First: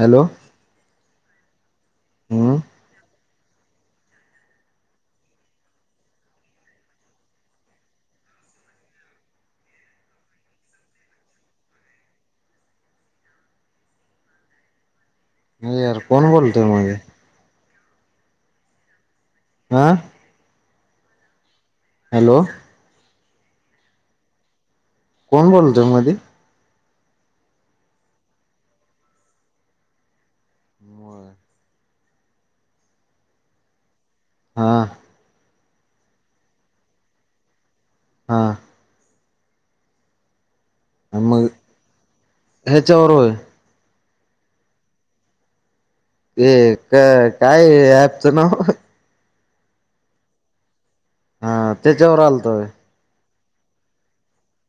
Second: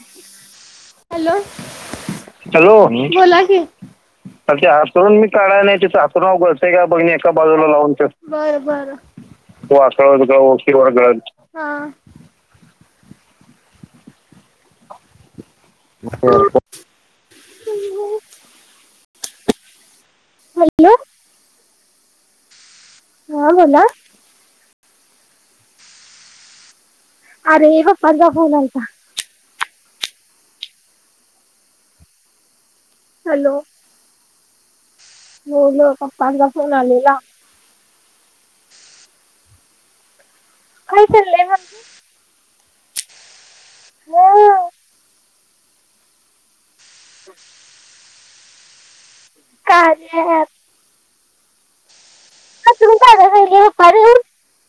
Hello hello, हम्म hello, बोला की अ ते हातरून मी काढायलय, तिथं हातरूनाव गळतंय का बघ, नी एका बाजूला लावून ठेव, बरं बरं वाकळा बिकळावरती वगळल हा नाही यार कोण बोलतोय मध्ये आ हॅलो हॅलो हा, बोला कोण बोलतोय मदी? अरे, पप्पांचा फोन आलता. म हॅलो हा होय, पप्पांचा फोन आलेला हा कय मग चाललंय ह ह्याच्यावर वय? हो ये का टाय ऍपचं नाव? कार्य ॲप हा त्याच्यावर आलतो वय [unintelligible]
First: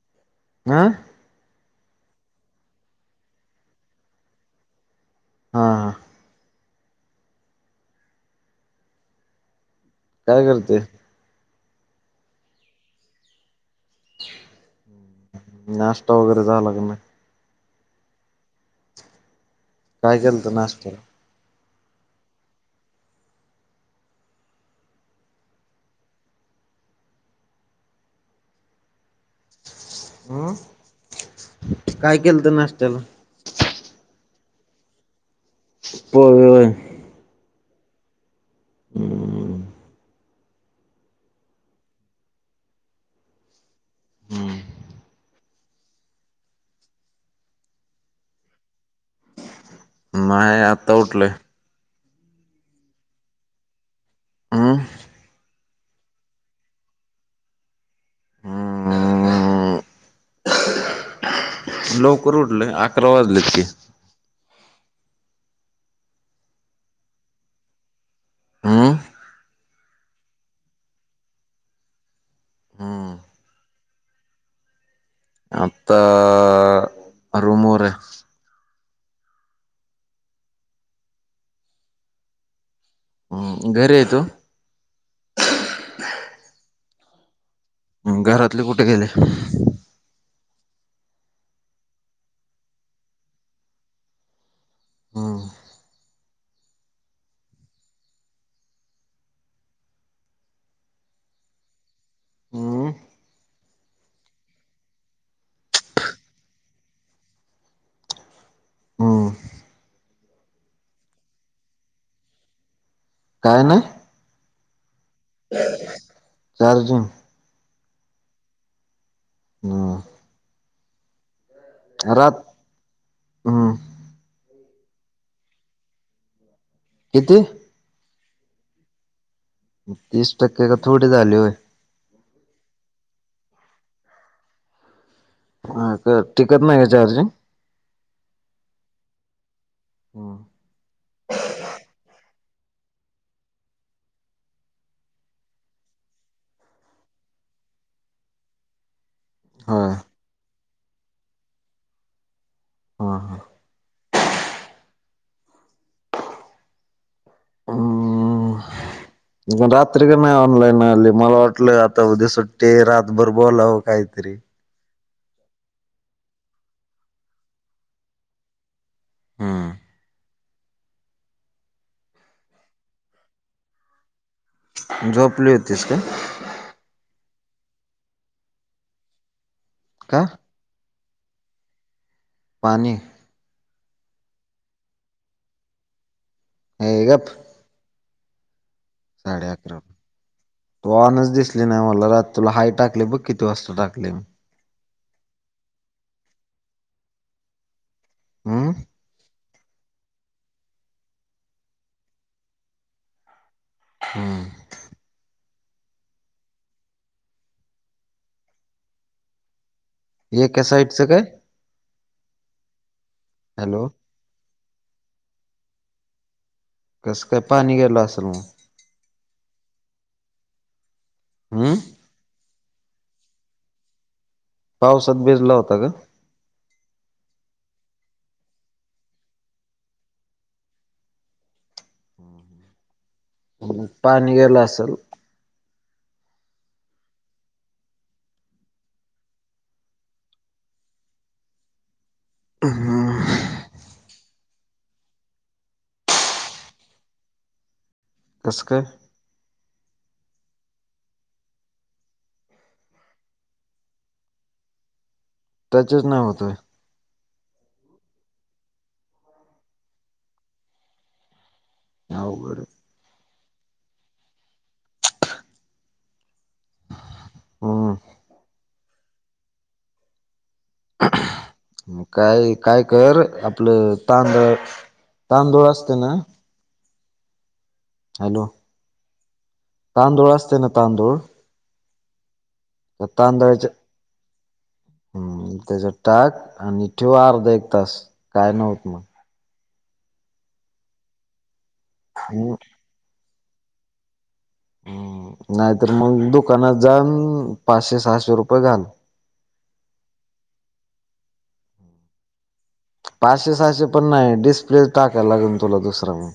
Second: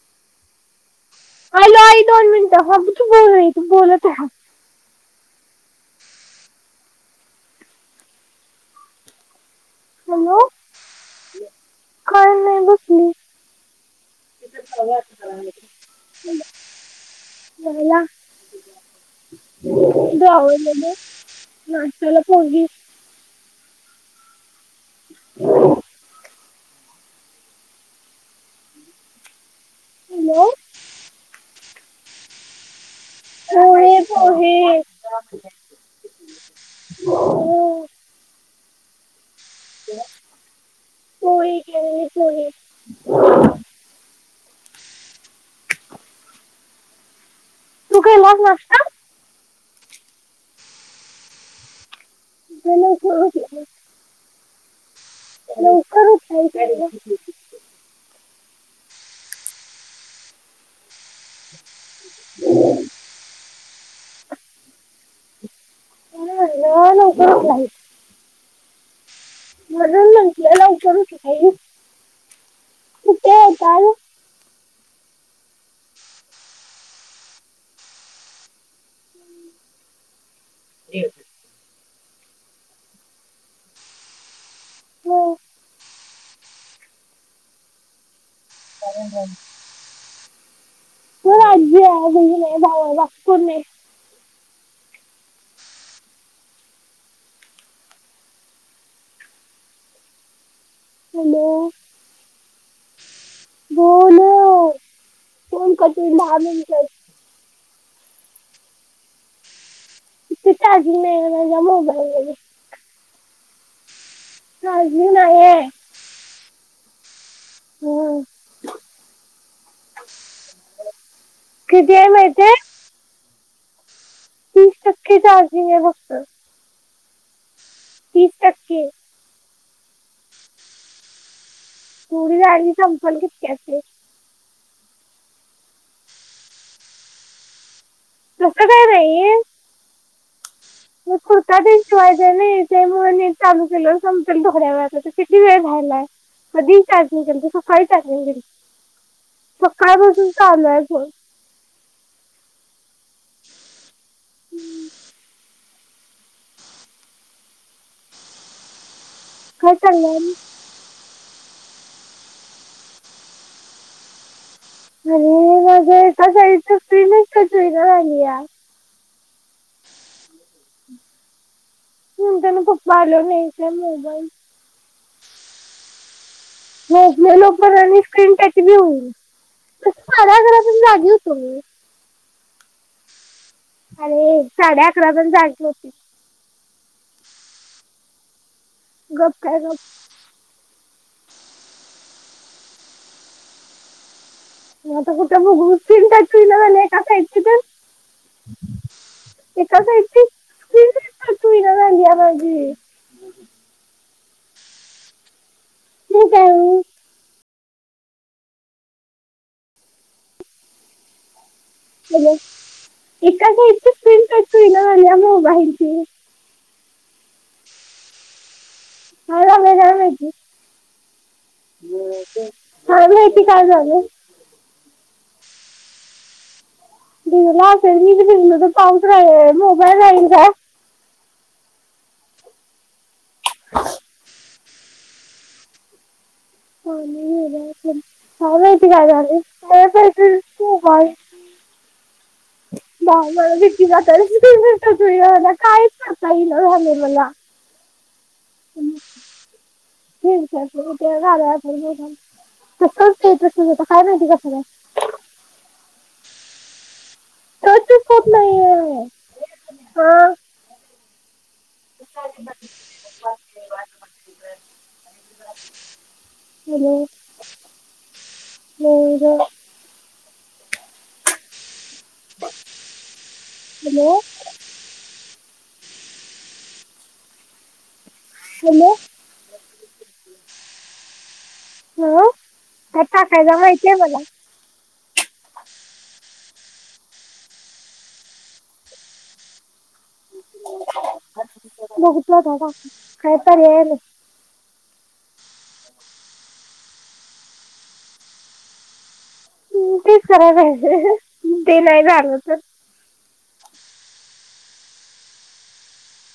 हा आ हॅलो, आई दोन मिनटं ह तू बोल आई तू बोलत रहा. हा आ हॅलो काय करते. काय नाय बसलीय नाश्ता वगैरे झाला का नाही [unintelligible] काय केलत लावला नाश्त्याला नाष्टयाला पोहे [inaudible] हॅलो अम काय केलंत नाष्ट्याला पोहे-पोहे पोहे होय. [inaudible] पोहे केलेले पोहे [inaudible] तू केलास नाष्टा नाय आत्ता उठलोय. लवकर उठला ना हम्म लवकर उठायचं जरा हम्म लवकर उठलोय अकरा वाजलेत की म्हणून म्हंटल लवकर उठलाय. हम म्हणून म्हंटल लवकर उठलायस हम्म [unintelligible] ता आ [unintelligible] घरी येतो. हो म घरातले कुठे गेले. हो आजी आहे बहीण आहे भाव याक पण नाही हम्म हॅलो बोलोल फोन करते दहा मिनिटात हम्म तिता चार्जिंग नाही ना त्याच्यामुळं जाम गोंधळलेले आहे. काय नाही चार्जिंग नाय चार्जिंग हम् हा किती आहे माहितीय हम्म तीस टक्के चार्जिंग आहे फक्त. किती? तीस टक्के. तीस टक्के का थोडे झाले होय. पुरी चार्जिंग संपल कितक्या अस अ का टिकत नाही का चार्जिंग तस काय नाहीये हम म कुर्ता दिण [inaudible] पाहिजे ना त्यामुळे नाही चालु केलं संपेल थोड्यावेळात तर किती वेळ राहिलाय मधी चार्जिंग केल त सकाळी चार्जिंग केल हा सकाळपासून चालुय आहे पण हा हा हम्म हं हं काय रात्री ग चाललंय नाही ऑनलाईन आले मला वाटलं आता उद्या सुट्टी रातभर बोलावं काहीतरी आणि मग त इथ फ्री नाही कचईना झाली या [inaudible] हम्म ह त्याने पप्पा आलो नाही का मोबाईल झोपली होतीस काय भपले लो प आणि स्क्रीन टच घऊ का माझ्या घरातून जाग [inaudible] हो- पाणी आणि साडे अकरा पण जायची होती ह गप्प गप्प काय गप तू ऑन दिसली नाही मला रात तुला हाय टाकली बघ किती वाजता टाकले- मता कुठं मन काय त ना कासा य तर हम्म [inaudible] एका साईटची त तु काली माजी [inaudible] हम्म [inaudible] म काय [inaudible] एका साइडचं काय एका हॅलो साईड झा मग कस काय पाणी गेला असेल मग आरामे आम येत [inaudible] हम्म हो ते चांलु आहे काय झालं पावसात भिजला होता का भिजला असेल मी भिजलो तर पाऊस राहील मोबाईल राहील का हम्म, पाणी गेलं असेल ह ह मती काय झा त [inaudible] बहबती हम्म, [inaudible] काही मला [inaudible] कसं काय ठीक आहे त ते झा ब [inaudible] तट हो काय माहिती कासळं [inaudible] त्याच्याच नाही होतोय खप नाही आहे हा [inaudible] अवघड आहे म हम्म म [inaudible] काय काय कर आपलं हॅलो तांदळ तांदुळ असते ना हॅलो तांदुळ असते ना तांदूळ त्या तांदळाच्या [unintelligible] हम्म त्याच्यात टाक आणि ठेव अर्ध एक तास काय नाही होत मग बघीतल हम्म का काकी कायतर व्हालय. नाहीतर मग दुकानात जाऊन पाचशे, सहाशे रुपये घाल. हम् तेच खराब आहे ते नाही झालं तर पाचशे, सहाशे पण नाही डिस्प्ले टाका लागून तुला दुसरा म.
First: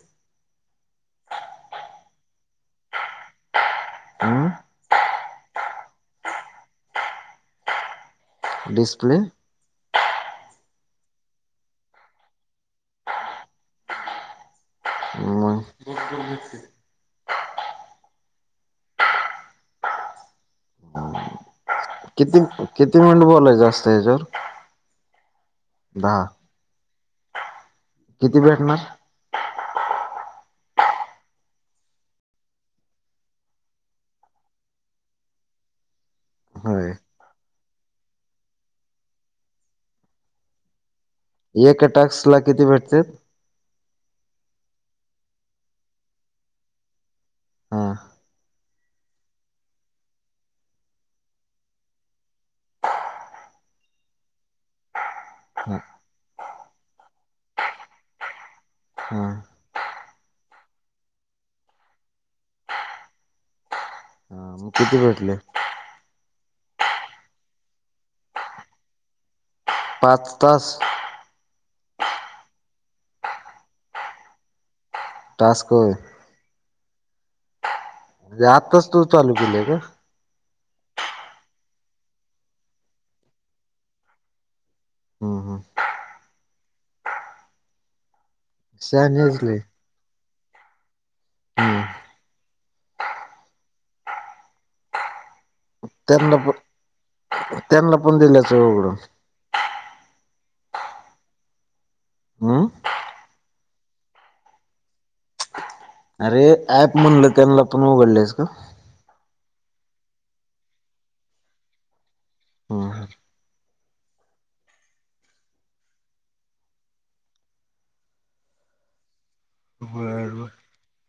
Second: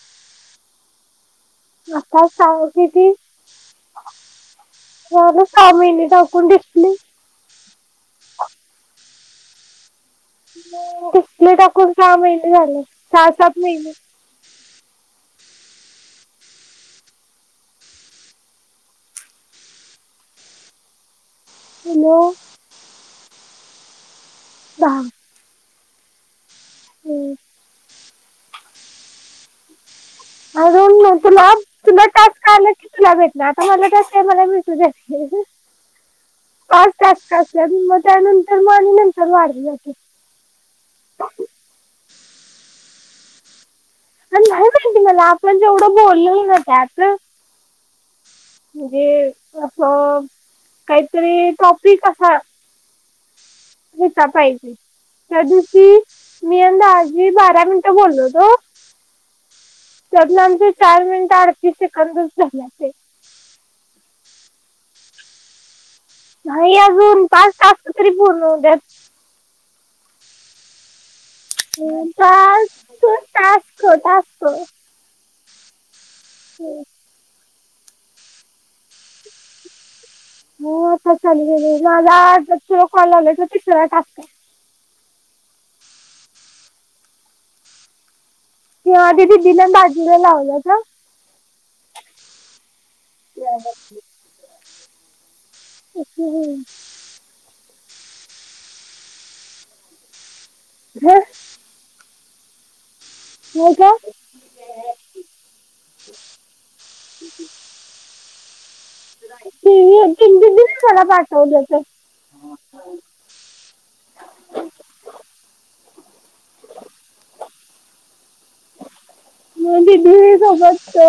आता सांगती ती [unintelligible] हम्म सहा महीने टाकून डिसप्ले डिसप्ले तिकले टाकून सहा महिने झाले सहा, सात महिने. [inaudible] म [inaudible] हॅलो किती किती मिनट बोलायच आसतय हेच्यावर? दहा दहा किती भेटणार? [inaudible] अजून म तुला, तुला टास्क आलं की तुला भेटणार आता मला टास्क आहे मला भेटूदे. [inaudible] पाच होय. टास्क अस मग त्यानंतर मग आणि नंतर वाढलीया की [inaudible] एक टास्कला किती भेटतेत? [inaudible] आणि [unintelligible] मला आपण जेवढं बोलल ना त्यात हा. म्हणजे असं काहीतरी टॉपिक असा निता ताईसनी त्या हा दिवशी मी आणि दाजी बारा मिनट बोलो होतो. हा त्यातले आमचे चार मिनिट अडतीस सेकंदच झाल्याते. हा म किती भटले? [inaudible] नाही अजून पाच टास्क तरी पूर्ण होउद्यात. पाच तास पाच टास्क, टास्क. टास्क होय. [inaudible] म्हणजे आताच तू चालू केलय का? होय आता चालू झालय माझा तुला कॉल झाल्याशिवाय तिसरा टास्क हाय. हम्म हम्म किंवा शहाणी ते दिदीला बाजूला लावलं तर हा. [inaudible] प्रियंका दिसली. [inaudible] त्यांना पण [unintelligible] त्यांना पण दिल्याचं उघडून रे [inaudible] हम्म. हो का. [inaudible] अरे ऍप म्हणलं त्यांना पण उघडलंयस का? तिने तिनच मला पाठवलेत. ह, ह. [inaudible] मग दिदी बर बर. सोबत अ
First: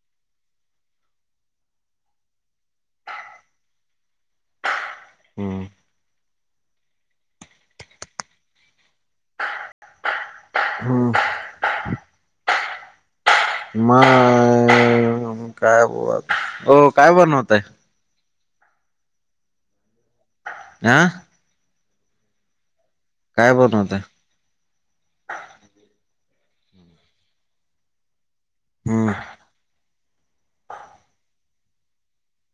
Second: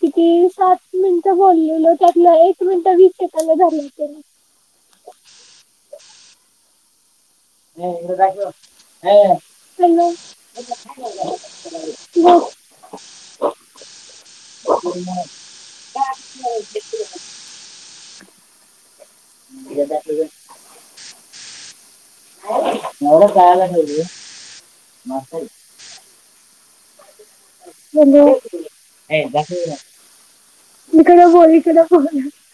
किती सात मिनिट बोललेलो त्यातलं एक वीस मिनट, वीस सेकंद धरलेत त्यांनी [inaudible] हम्. [inaudible] ए राघव ह हॅलो. [inaudible] हम्म म ह काय ब हो काय बणवतय आ एवढं खायला खाऊ बनवताय? दे नाष्टा हम्म ए बस इकडं कडे होळी [unintelligible]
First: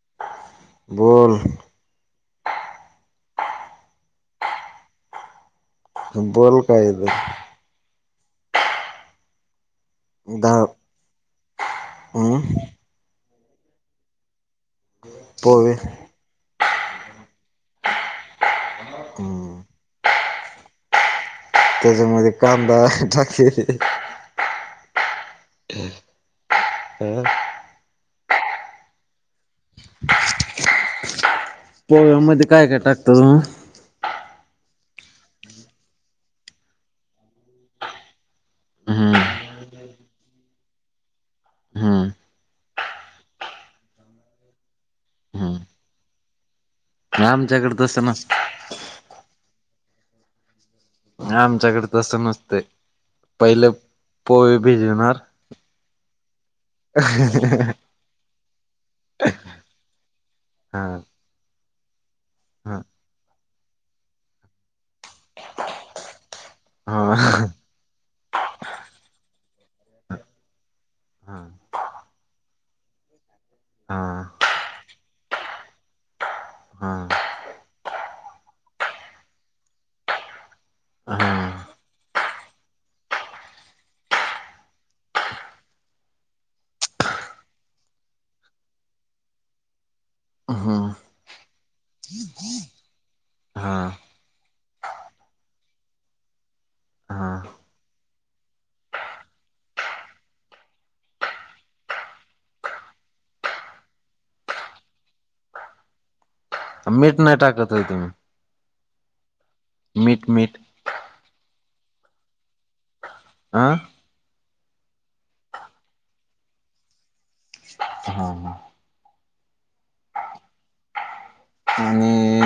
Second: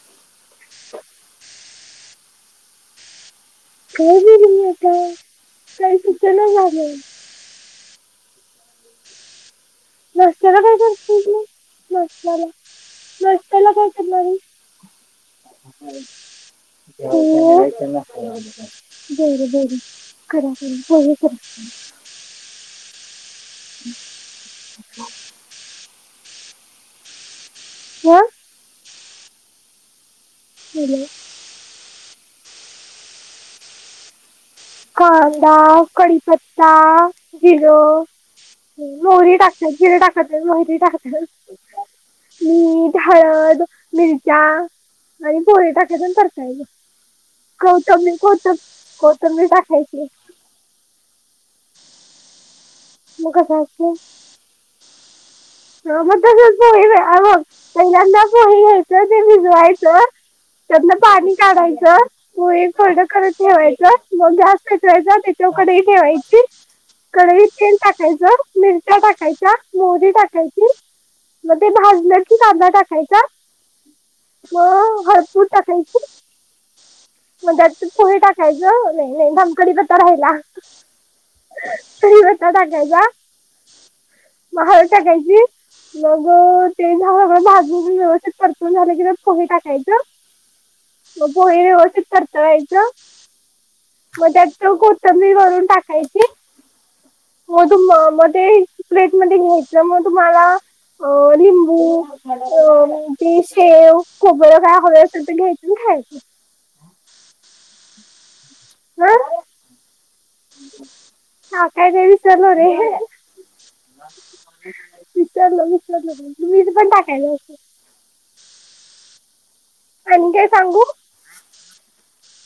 बोल काय बोलू मी आता काय सुचना बोल काय झालंय नाशत्याला डाळ काय करतोस मग हम्म नाशत्याला नाशत्याला काय करणार आहेस? पोहे [unintelligible] बर हम्म बर करा तुम्ही पोहे करा त्याच्यामध्ये कांदा टाक अ हो हॅलो पोह्यामध्येध्ये काय काय टाकता तुम्ही? कांदा, कढीपत्ता, जिरं हम्म मोहरी टाकतात, जिरं टाकत नाहीत, मोहिरी टाकतात. हम्म मीठ, हळद, मिरच्या आणि पोहे हम्म टाकायचं आणि परतायचं. आमच्याकडे तसं कौतंबी नसतं कौतम कौतंबीर टाकायची. आमच्याकडे तसं नसतंय मग कसं पहिले असते पोहे भिजिवणार ह मग तसच पोहे हे बघ मग पहिल्यांदा पोहे घ्यायचं ते भिजवायचं हा त्यातन पाणी काढायचं, पोहे हा कोरड करत ठेवायचं मग गॅस पेटवायचा तेच्यावर कढई ठेवायची. हा कडईत तेल टाकायचं, मिरच्या टाकायच्या, मोहरी टाकायची मग ते भाजलं की कांदा टाकायचा मग कूट टाकायची मग त्यात पोहे टाक याचं नाही नाही थांब कढीपत्ता राहिला. हू कडीपत्ता टाकायचा, मग हळद टाकायची. मग ते सगळं भाजून व्यवस्थित परतवून झालं की पोहे टाकायचं ह म पोहे व्यवस्थित परतवायचं. मग त्यात त कोथंबीर वरून टाकायची. मग तु मग ते प्लेट मध्ये घ्यायच मग तुम्हांला अ लिंबू, अ ते शेव, खोबरं काय हवे असेल तर घ्यायचं खायचं मीठ नाही टाकत होय तुम्ही हम मीठ मीठ टाकायचं विसरलं रे आं विसरलं विसरलं ते मीठ पण टाकायला असतय. हा आणि काय सांगू आणि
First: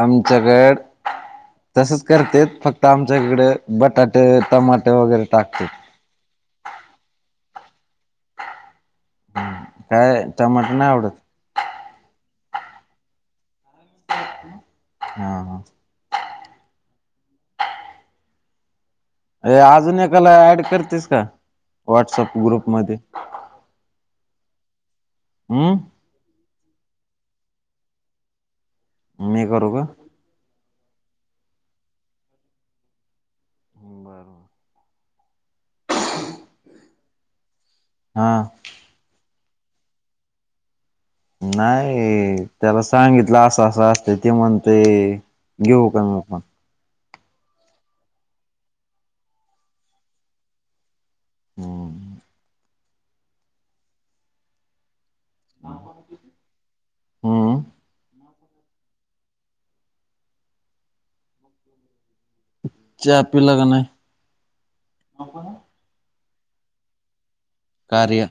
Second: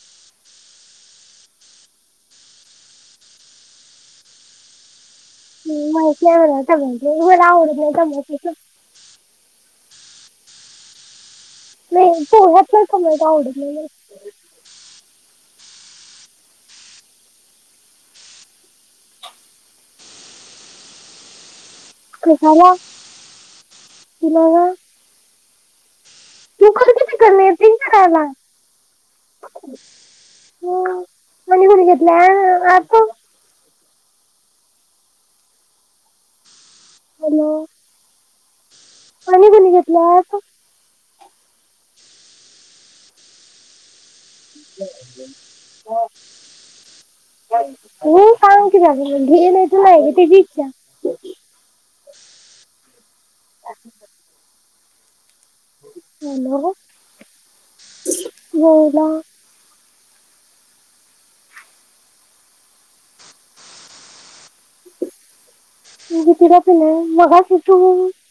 आमच्याकड तसच करते फक्त आमच्या इकडे बटाट, टमाट, वगैरे टाकते माहिताय मला टोमॅटो मला आवडत नाही टॉमेटो काय टमाट नाही आवडत नाही पोह्यात तर टॉमेटो आवडत नाही. हा ह अ अजून एकाला ऍड करतेस का व्हॉटसअप ग्रुप मध्ये कुणाला हुं तू कर कि तिकडन येतय काय बाय मी करू का हो आणि कोण घेतला आता ह् बरोबर हॅलो हा आणी कोणी घेतलाय आत नाही त्याला सांगितलं असं असं ते म्हणते घेऊ का मग हो सांग की मग घे नाही त नाही घ्यायचं हम्म अ हॅलो हम्म नाहीला च्छा पिला का नाय भीती दाखवली ना मग कार्या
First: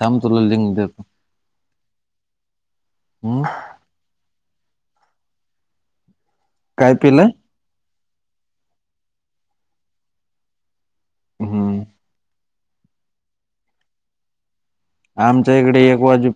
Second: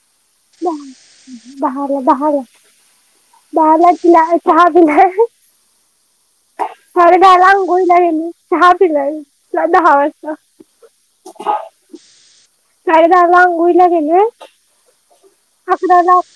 थांब तुला लिंक देतो बाहाड बाहाड हम्म बाहेला पला चहा पला काय पिलाय हरघाला अंंगोळी म चहा पिलाय तला दहा वाजता हम्म साडेदालाअंगोळीला गेल्या आमच्या इकडे एक वाजून